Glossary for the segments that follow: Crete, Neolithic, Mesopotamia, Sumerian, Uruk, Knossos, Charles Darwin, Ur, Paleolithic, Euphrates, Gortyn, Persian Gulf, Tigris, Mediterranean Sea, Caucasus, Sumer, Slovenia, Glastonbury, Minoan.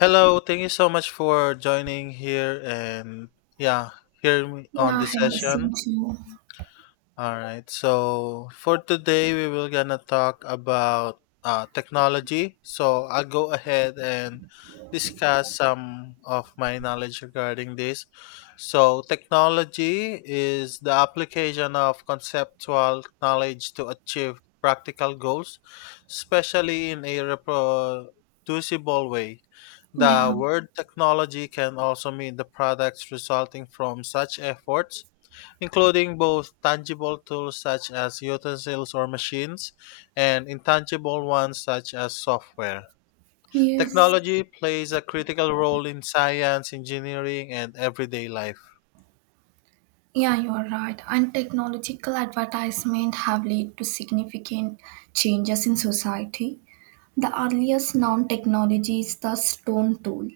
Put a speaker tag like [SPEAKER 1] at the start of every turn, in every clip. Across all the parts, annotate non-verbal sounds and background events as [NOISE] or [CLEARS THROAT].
[SPEAKER 1] Hello, thank you so much for joining here and yeah, hear me
[SPEAKER 2] Yeah,
[SPEAKER 1] on
[SPEAKER 2] I
[SPEAKER 1] this
[SPEAKER 2] have
[SPEAKER 1] session.
[SPEAKER 2] to you.
[SPEAKER 1] All right. So for today, we will gonna talk about technology. So I'll go ahead and discuss some of my knowledge regarding this. So technology is the application of conceptual knowledge to achieve practical goals, especially in a reproducible way. The
[SPEAKER 2] Yeah,
[SPEAKER 1] word technology can also mean the products resulting from such efforts including both tangible tools such as utensils or machines and intangible ones such as software.
[SPEAKER 2] yes.
[SPEAKER 1] Technology plays a critical role in science, engineering, and everyday life.
[SPEAKER 2] Yeah, you are right. And technological advertisement have led to significant changes in society. The earliest known technology is the stone tool,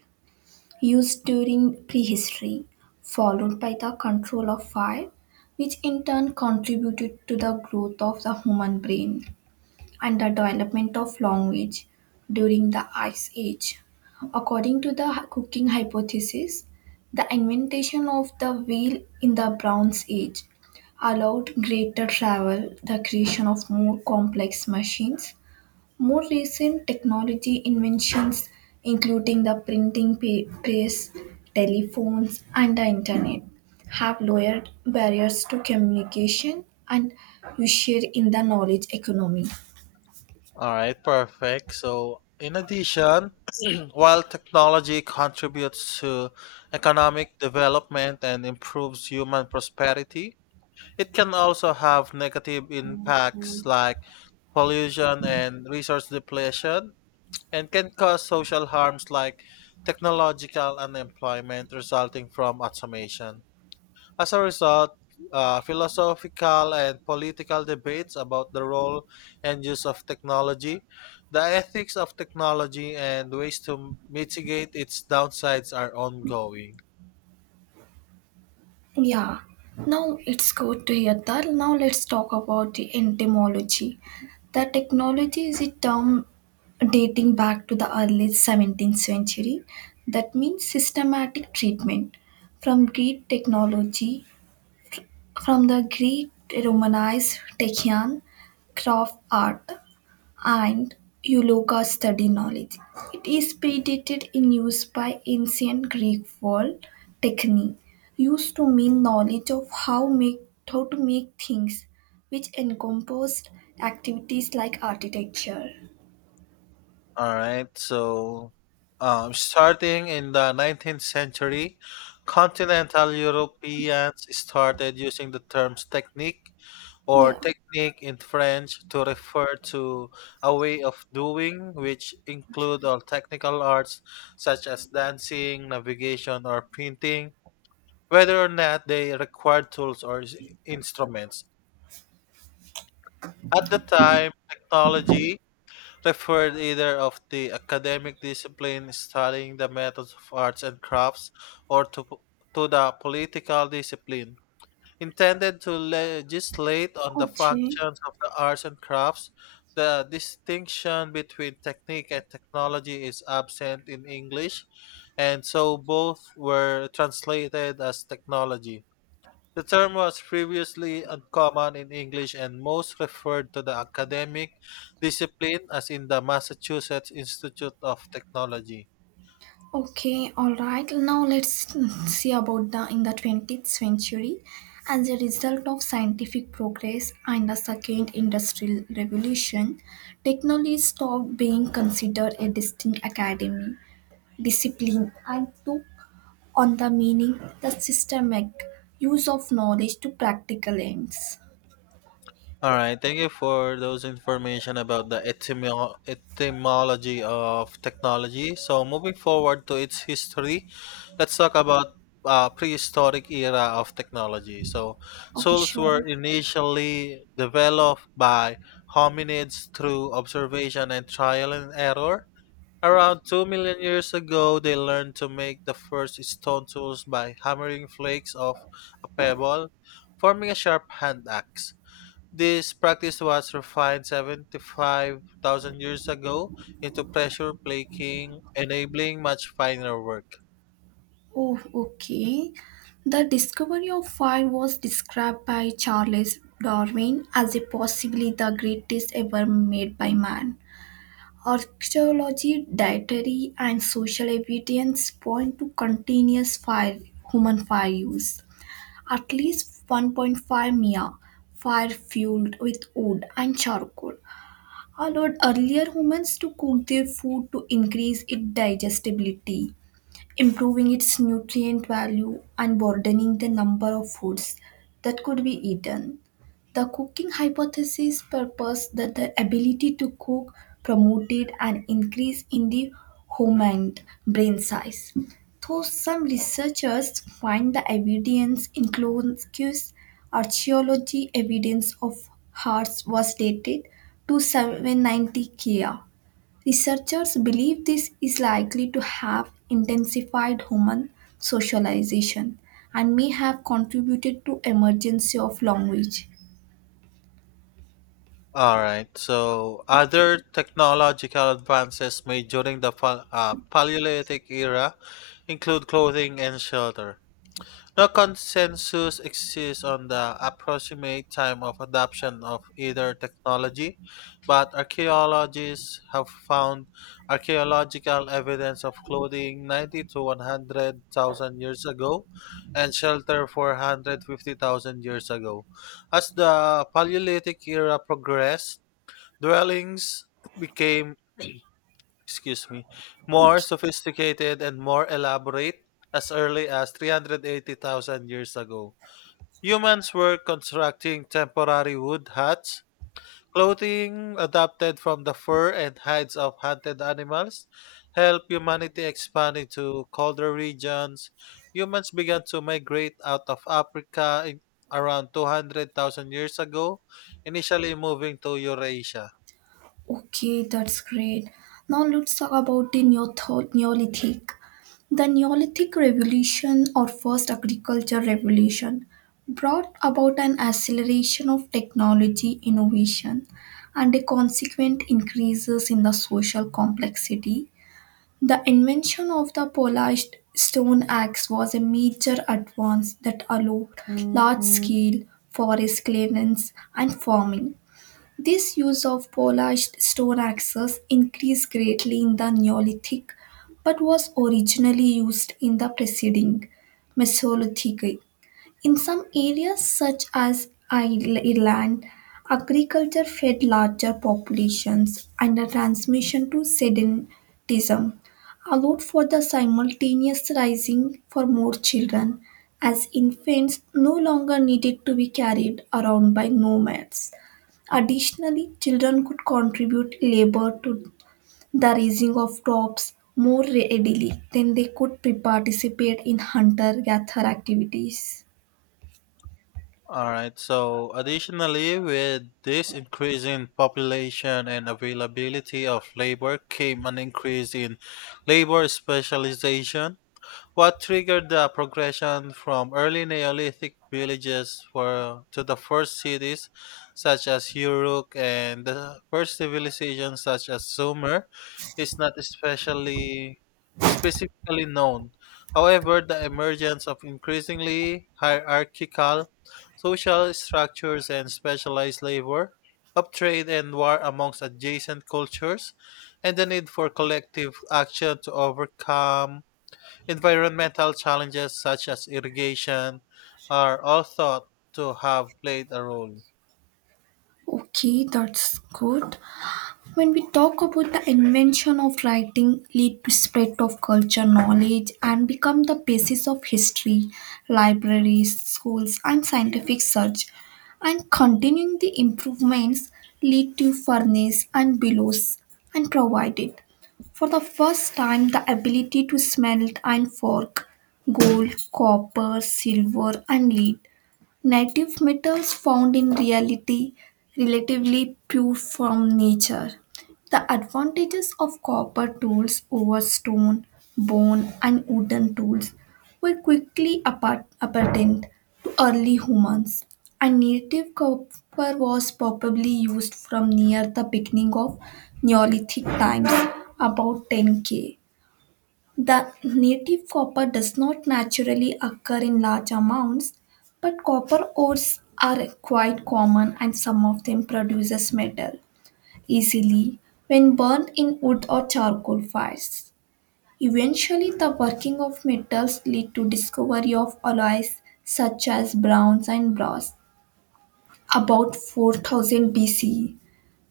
[SPEAKER 2] used during prehistory, followed by the control of fire, which in turn contributed to the growth of the human brain. And the development of language during the Ice Age. According to the cooking hypothesis, the invention of the wheel in the Bronze Age allowed greater travel, the creation of more complex machines. More recent technology inventions, including the printing press, telephones, and the internet, have lowered barriers to communication and you share in the knowledge economy.
[SPEAKER 1] All right, perfect. So, in addition, [CLEARS THROAT] while technology contributes to economic development and improves human prosperity, it can also have negative impacts like pollution and resource depletion and can cause social harms like technological unemployment resulting from automation. As a result, philosophical and political debates about the role and use of technology, the ethics of technology, and ways to mitigate its downsides are ongoing.
[SPEAKER 2] Yeah, now it's good to hear that. Now let's talk about the entomology. The technology is a term dating back to the early 17th century. That means systematic treatment. From Greek technology, from the Greek Romanized techian, craft art and eulogia study knowledge. It is predated in use by ancient Greek word techne, used to mean knowledge of how to make things, which encompassed activities like architecture.
[SPEAKER 1] All right, so starting in the 19th century, continental Europeans started using the terms technique or
[SPEAKER 2] Yeah.
[SPEAKER 1] technique in French to refer to a way of doing which include all technical arts such as dancing, navigation, or painting, whether or not they required tools or instruments. At the time, technology preferred either of the academic discipline studying the methods of arts and crafts or to the political discipline intended to legislate on the
[SPEAKER 2] Okay.
[SPEAKER 1] functions of the arts and crafts. The distinction between technique and technology is absent in English, and so both were translated as technology. The term was previously uncommon in English and most referred to the academic discipline, as in the Massachusetts Institute of Technology.
[SPEAKER 2] Okay, all right. Now let's see about the in the 20th century. As a result of scientific progress and the second industrial revolution, technology stopped being considered a distinct academy discipline and took on the meaning the systemic use of knowledge to practical ends.
[SPEAKER 1] All right, thank you for those information about the etymology of technology. So, moving forward to its history, let's talk about prehistoric era of technology. So,
[SPEAKER 2] Okay,
[SPEAKER 1] tools
[SPEAKER 2] sure.
[SPEAKER 1] were initially developed by hominids through observation and trial and error. Around 2 million years ago, they learned to make the first stone tools by hammering flakes off a pebble, forming a sharp hand axe. This practice was refined 75,000 years ago into pressure plating, enabling much finer work.
[SPEAKER 2] Oh, okay. The discovery of fire was described by Charles Darwin as a possibly the greatest ever made by man. Archaeology, dietary, and social evidence point to continuous fire, human fire use. At least 1.5 mia fire fueled with wood and charcoal allowed earlier humans to cook their food to increase its digestibility improving its nutrient value and broadening the number of foods that could be eaten. The cooking hypothesis proposed that the ability to cook promoted an increase in the human brain size. Though some researchers find the evidence includes archaeology evidence of hearts was dated to 790 ka. Researchers believe this is likely to have intensified human socialization and may have contributed to emergence of language.
[SPEAKER 1] All right, so other technological advances made during the Paleolithic era include clothing and shelter. No consensus exists on the approximate time of adoption of either technology, but archaeologists have found archaeological evidence of clothing 90 to 100,000 years ago and shelter 450,000 years ago. As the Paleolithic era progressed, dwellings became, excuse me,
[SPEAKER 2] Okay,
[SPEAKER 1] more sophisticated and more elaborate as early as 380,000 years ago. Humans were constructing temporary wood huts, clothing adapted from the fur and hides of hunted animals, helped humanity expand into colder regions. Humans began to migrate out of Africa in around 200,000 years ago, initially moving to Eurasia.
[SPEAKER 2] okay, that's great. Now let's talk about the Neolithic. The Neolithic Revolution or First Agriculture Revolution brought about an acceleration of technology innovation and a consequent increases in the social complexity. The invention of the polished stone axe was a major advance that allowed large scale forest clearance and farming. This use of polished stone axes increased greatly in the Neolithic but was originally used in the preceding Mesolithic. In some areas, such as Ireland, agriculture fed larger populations, and the transmission to sedentism allowed for the simultaneous rising for more children, as infants no longer needed to be carried around by nomads. Additionally, children could contribute labor to the raising of crops more readily than they could participate in hunter gatherer activities.
[SPEAKER 1] All right. So, additionally, with this increase in population and availability of labor came an increase in labor specialization. What triggered the progression from early Neolithic villages to the first cities, such as Uruk, and the first civilizations such as Sumer, is not especially specifically known. However, the emergence of increasingly hierarchical social structures and specialized labor, of trade and war amongst adjacent cultures, and the need for collective action to overcome environmental challenges such as irrigation are all thought to have played a role.
[SPEAKER 2] Okay, that's good. When we talk about the invention of writing, lead to spread of culture knowledge and become the basis of history, libraries, schools, and scientific search. And continuing the improvements lead to furnace and bellows and provided. For the first time, the ability to smelt and fork gold, copper, silver, and lead. Native metals found in reality relatively pure from nature. The advantages of copper tools over stone, bone, and wooden tools were quickly apparent to early humans, and native copper was probably used from near the beginning of Neolithic times, about 10K. The native copper does not naturally occur in large amounts, but copper ores are quite common and some of them produces metal easily when burned in wood or charcoal fires. Eventually, the working of metals lead to discovery of alloys such as bronze and brass. About 4000 BCE,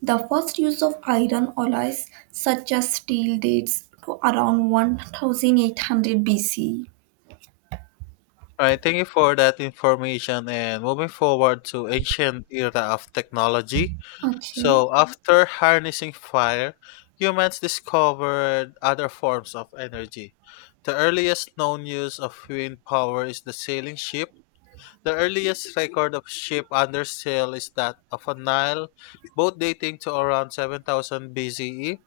[SPEAKER 2] the first use of iron alloys such as steel dates to around 1800 BCE.
[SPEAKER 1] All right, thank you for that information. And moving forward to ancient era of technology.
[SPEAKER 2] Okay,
[SPEAKER 1] So mhm, after harnessing fire, humans discovered other forms of energy. The earliest known use of wind power is the sailing ship. The earliest record of ship under sail is that of a Nile boat dating to around 7000 BCE.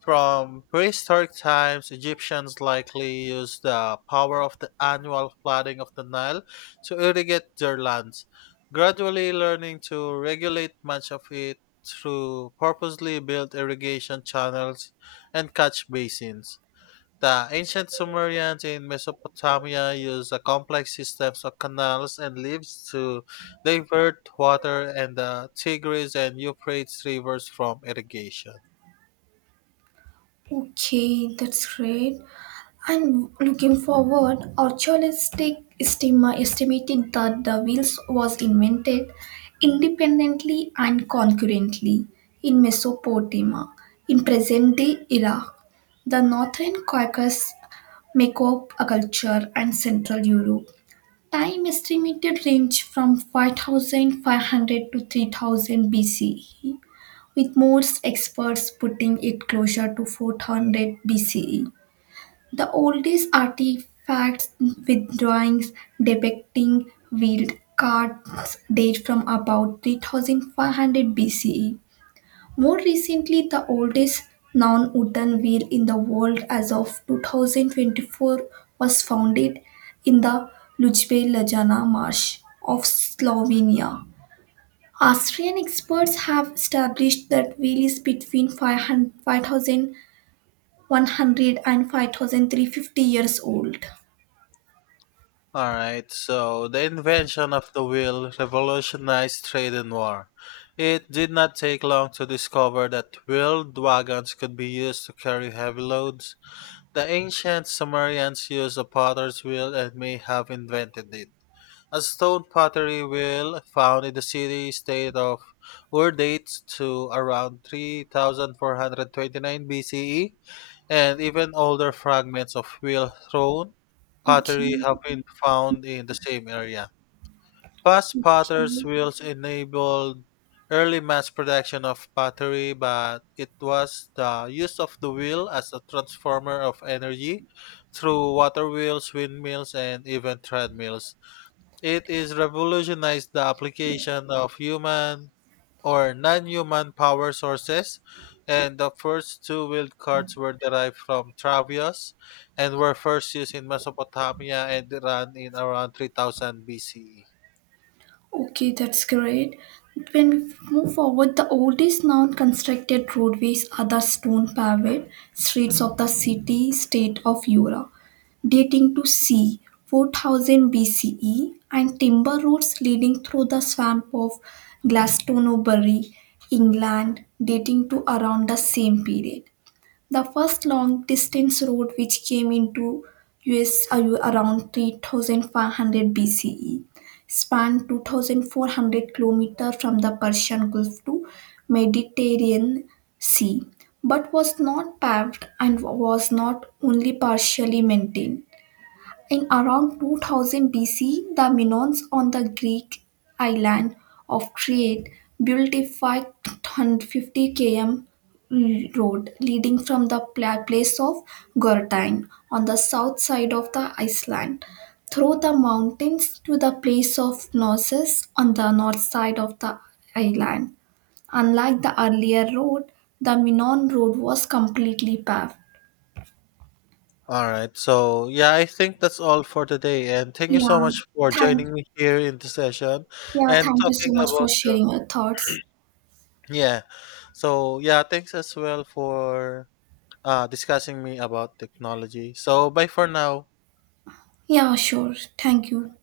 [SPEAKER 1] From prehistoric times, Egyptians likely used the power of the annual flooding of the Nile to irrigate their lands, gradually learning to regulate much of it through purposely built irrigation channels and catch basins. The ancient Sumerians in Mesopotamia used a complex systems of canals and leaves to divert water and the Tigris and Euphrates rivers from irrigation.
[SPEAKER 2] okay, that's great. And looking forward, archaeologists estimated that the wheels was invented independently and concurrently in Mesopotamia, in present-day Iraq. The northern Caucasus Makeup culture and Central Europe. Time estimated range from 5500 to 3000 BCE, with most experts putting it closer to 400 BCE. The oldest artifacts with drawings depicting wheeled carts date from about 3500 BCE. More recently, the oldest non wooden wheel in the world as of 2024 was founded in the Lujbe Lajana marsh of Slovenia. Austrian experts have established that wheel is between 500 years old.
[SPEAKER 1] All right, so the invention of the wheel revolutionized trade and war. It did not take long to discover that wheeled wagons could be used to carry heavy loads. The ancient Sumerians used a potter's wheel and may have invented it. A stone pottery wheel found in the city state of Ur dates to around 3429 BCE and even older fragments of wheel thrown
[SPEAKER 2] Okay.
[SPEAKER 1] pottery have been found in the same area. Fast potters'
[SPEAKER 2] Okay.
[SPEAKER 1] wheels enabled early mass production of pottery, but it was the use of the wheel as a transformer of energy through water wheels, windmills, and even treadmills it is revolutionized the application of human or non-human power sources, and the first two-wheeled carts were derived from Travios and were first used in Mesopotamia and Iran in around 3000 BCE.
[SPEAKER 2] Okay, that's great. When we move forward, the oldest known constructed roadways are the stone paved streets of the city state of Ura, dating to c. 4000 BCE, and timber roads leading through the swamp of Glastonbury, England, dating to around the same period. The first long distance road which came into US around 3500 BCE spanned 2400 km from the Persian Gulf to Mediterranean Sea but was not paved and was not only partially maintained in around 2000 BC, the Minoans on the Greek island of Crete built a 550 km road leading from the place of Gortyn on the south side of the island through the mountains to the place of Knossos on the north side of the island. Unlike the earlier road, the Minon road was completely paved.
[SPEAKER 1] All right, so yeah, I think that's all for today, and thank you so
[SPEAKER 2] Yeah,
[SPEAKER 1] much for
[SPEAKER 2] thank
[SPEAKER 1] joining me here in the session
[SPEAKER 2] Yeah,
[SPEAKER 1] and
[SPEAKER 2] thank you
[SPEAKER 1] talking
[SPEAKER 2] so much for
[SPEAKER 1] about the
[SPEAKER 2] sharing your thoughts.
[SPEAKER 1] yeah. So yeah, thanks as well for discussing me about technology. So bye for now.
[SPEAKER 2] Yeah, sure. Thank you.